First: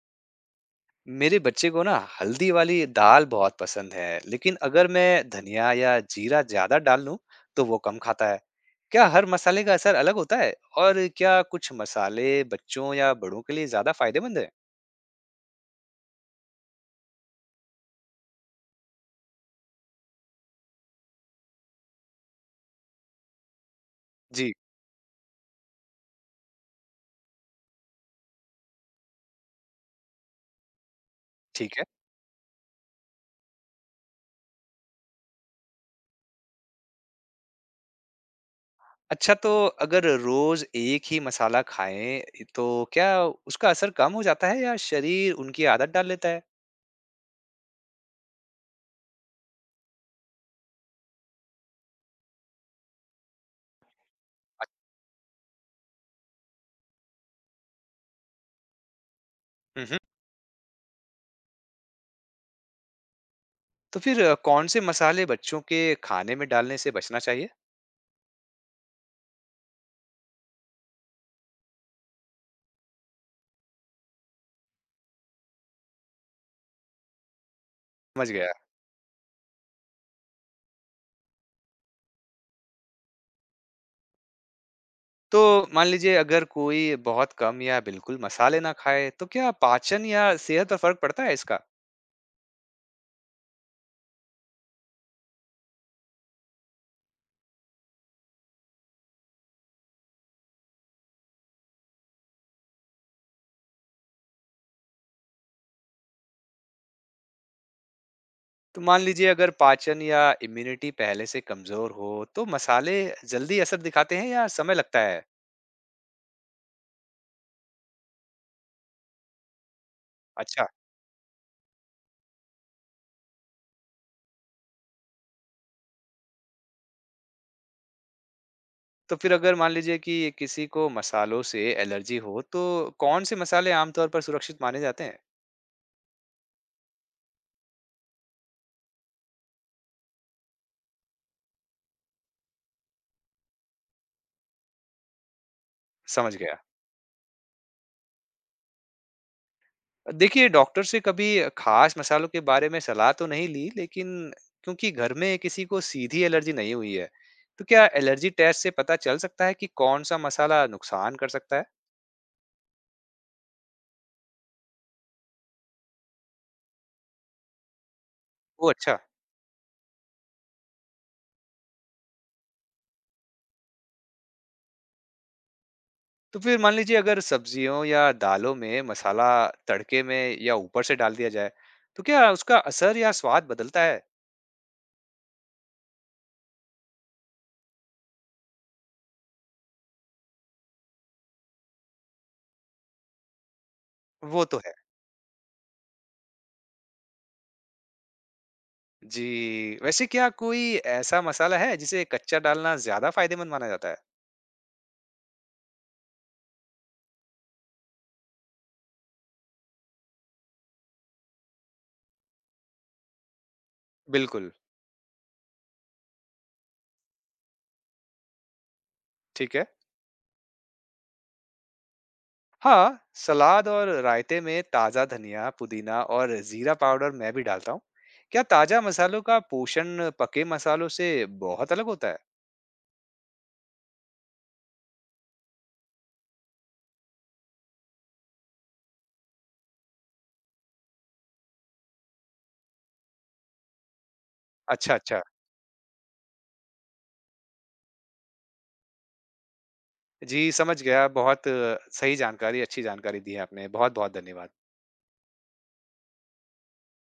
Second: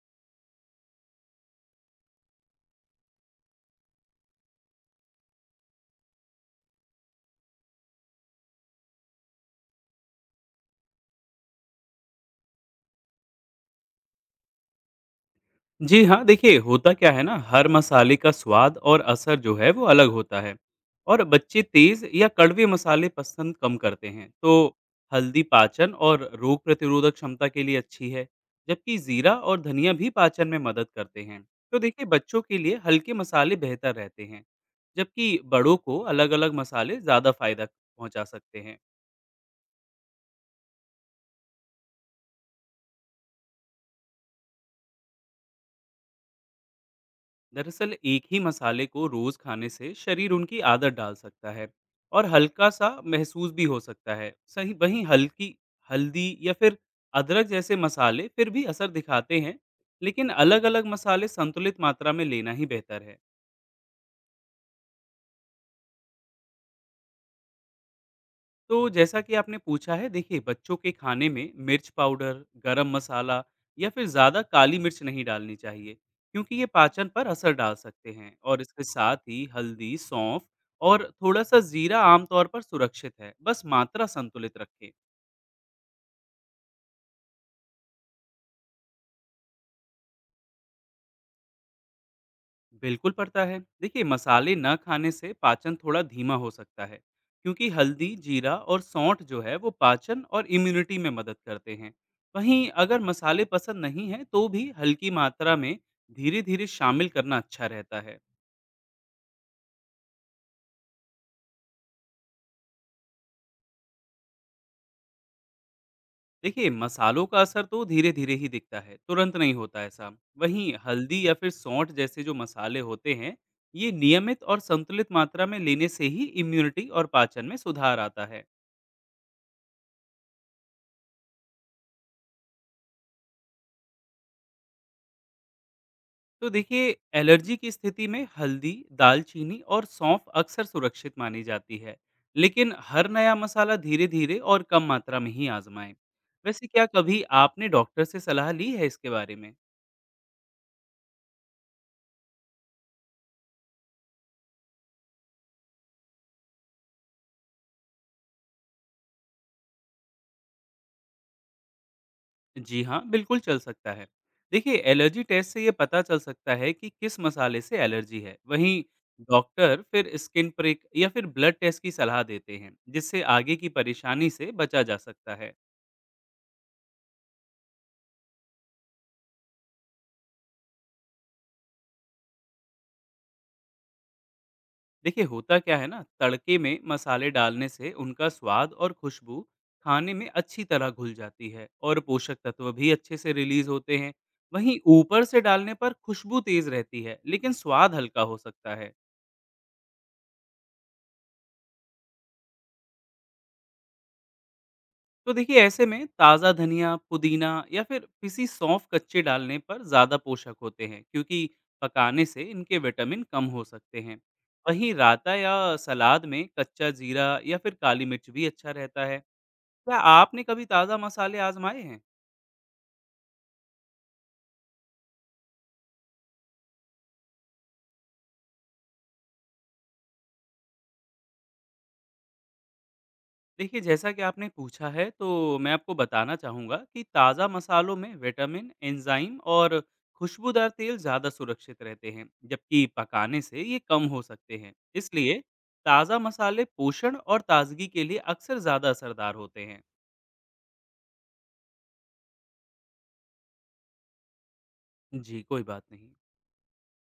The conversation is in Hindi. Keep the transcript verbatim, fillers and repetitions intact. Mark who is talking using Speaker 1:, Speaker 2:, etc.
Speaker 1: मेरे बच्चे को ना हल्दी वाली दाल बहुत पसंद है, लेकिन अगर मैं धनिया या जीरा ज्यादा डाल लूं, तो वो कम खाता है। क्या हर मसाले का असर अलग होता है? और क्या कुछ मसाले बच्चों या बड़ों के लिए ज्यादा फायदेमंद है?
Speaker 2: जी हाँ, देखिए, होता क्या है ना, हर मसाले का स्वाद और असर जो है वो अलग होता है। और बच्चे तेज या कड़वे मसाले पसंद कम करते हैं। तो
Speaker 1: जी,
Speaker 2: हल्दी पाचन और रोग प्रतिरोधक क्षमता के लिए अच्छी है, जबकि जीरा और धनिया भी पाचन में मदद करते हैं।
Speaker 1: ठीक
Speaker 2: तो
Speaker 1: है।
Speaker 2: देखिए, बच्चों के लिए हल्के मसाले बेहतर रहते हैं, जबकि बड़ों को अलग-अलग मसाले ज़्यादा फायदा पहुंचा सकते हैं।
Speaker 1: अच्छा, तो अगर रोज एक ही मसाला खाएं, तो क्या उसका असर कम हो जाता है या शरीर उनकी आदत डाल लेता है?
Speaker 2: दरअसल, एक ही मसाले को रोज खाने से शरीर उनकी आदत डाल सकता है और हल्का सा महसूस भी हो सकता है सही।
Speaker 1: अच्छा,
Speaker 2: वहीं हल्की हल्दी या फिर अदरक जैसे मसाले फिर भी असर दिखाते हैं।
Speaker 1: हम्म।
Speaker 2: लेकिन अलग अलग मसाले संतुलित मात्रा में लेना ही बेहतर है।
Speaker 1: तो फिर अ, कौन से मसाले बच्चों के खाने में डालने से बचना चाहिए?
Speaker 2: तो जैसा कि आपने पूछा है, देखिए, बच्चों के खाने में मिर्च पाउडर, गरम मसाला या फिर ज़्यादा काली मिर्च नहीं डालनी चाहिए, क्योंकि ये पाचन पर असर डाल सकते
Speaker 1: समझ
Speaker 2: हैं।
Speaker 1: गया।
Speaker 2: और इसके साथ ही हल्दी, सौंफ और थोड़ा सा जीरा आमतौर पर सुरक्षित है, बस मात्रा संतुलित रखें।
Speaker 1: तो मान लीजिए अगर कोई बहुत कम या बिल्कुल मसाले ना खाए तो क्या पाचन या सेहत पर फर्क पड़ता है इसका?
Speaker 2: बिल्कुल पड़ता है, देखिए, मसाले न खाने से पाचन थोड़ा धीमा हो सकता है, क्योंकि हल्दी, जीरा और सौंठ जो है वो पाचन और इम्यूनिटी में मदद करते हैं। वहीं अगर मसाले पसंद नहीं है, तो भी हल्की मात्रा में धीरे धीरे शामिल करना अच्छा रहता है।
Speaker 1: तो मान लीजिए अगर पाचन या इम्यूनिटी पहले से कमजोर हो तो मसाले जल्दी असर दिखाते हैं या समय लगता है?
Speaker 2: देखिए, मसालों का असर तो धीरे धीरे ही दिखता है, तुरंत नहीं होता ऐसा।
Speaker 1: अच्छा।
Speaker 2: वहीं हल्दी या फिर सौंठ जैसे जो मसाले होते हैं, ये नियमित और संतुलित मात्रा में लेने से ही इम्यूनिटी और पाचन में सुधार आता है।
Speaker 1: तो फिर अगर मान लीजिए कि किसी को मसालों से एलर्जी हो तो कौन से मसाले आमतौर पर सुरक्षित माने जाते हैं?
Speaker 2: तो देखिए, एलर्जी की स्थिति में हल्दी, दालचीनी और सौंफ अक्सर सुरक्षित मानी जाती है। लेकिन हर नया मसाला धीरे धीरे और कम मात्रा में ही आजमाएं।
Speaker 1: समझ गया।
Speaker 2: वैसे क्या कभी आपने डॉक्टर से सलाह ली है इसके बारे में?
Speaker 1: देखिए, डॉक्टर से कभी खास मसालों के बारे में सलाह तो नहीं ली, लेकिन क्योंकि घर में किसी को सीधी एलर्जी नहीं हुई है, तो क्या एलर्जी टेस्ट से पता चल सकता है कि कौन-सा मसाला नुकसान कर सकता है?
Speaker 2: जी हाँ, बिल्कुल चल सकता है। देखिए, एलर्जी टेस्ट से ये पता चल सकता है कि किस मसाले से एलर्जी है।
Speaker 1: ओह!
Speaker 2: वहीं
Speaker 1: अच्छा।
Speaker 2: डॉक्टर फिर स्किन प्रिक या फिर ब्लड टेस्ट की सलाह देते हैं, जिससे आगे की परेशानी से बचा जा सकता है।
Speaker 1: तो फिर मान लीजिए अगर सब्जियों या दालों में मसाला तड़के में या ऊपर से डाल दिया जाए, तो क्या उसका असर या स्वाद बदलता है?
Speaker 2: देखिए, होता क्या है ना, तड़के में मसाले डालने से उनका स्वाद और खुशबू खाने में अच्छी तरह घुल जाती है और पोषक तत्व भी अच्छे से रिलीज होते हैं।
Speaker 1: वो तो है।
Speaker 2: वहीं ऊपर से डालने पर खुशबू तेज रहती है, लेकिन स्वाद हल्का हो सकता है।
Speaker 1: जी, वैसे क्या कोई ऐसा मसाला है जिसे कच्चा डालना ज़्यादा फ़ायदेमंद माना जाता है?
Speaker 2: तो देखिए, ऐसे में ताज़ा धनिया, पुदीना या फिर पिसी सौंफ कच्चे डालने पर ज़्यादा पोषक होते हैं, क्योंकि पकाने से इनके विटामिन कम हो सकते हैं।
Speaker 1: बिल्कुल।
Speaker 2: वहीं राता या सलाद में कच्चा जीरा या फिर काली मिर्च भी अच्छा रहता है।
Speaker 1: ठीक है।
Speaker 2: क्या आपने कभी ताज़ा मसाले आज़माए हैं?
Speaker 1: हाँ, सलाद और रायते में ताज़ा धनिया, पुदीना और जीरा पाउडर मैं भी डालता हूँ। क्या ताज़ा मसालों का पोषण पके मसालों से बहुत अलग होता है?
Speaker 2: देखिए, जैसा कि आपने पूछा है, तो मैं आपको बताना चाहूँगा कि ताज़ा मसालों में विटामिन, एंजाइम और खुशबूदार तेल ज़्यादा सुरक्षित रहते हैं, जबकि पकाने से ये कम हो सकते हैं।
Speaker 1: अच्छा, अच्छा।
Speaker 2: इसलिए ताज़ा मसाले पोषण और ताज़गी के लिए अक्सर ज़्यादा असरदार होते हैं।
Speaker 1: जी, समझ गया। बहुत अ, सही जानकारी, अच्छी जानकारी दी है आपने। बहुत-बहुत धन्यवाद।
Speaker 2: जी, कोई बात नहीं।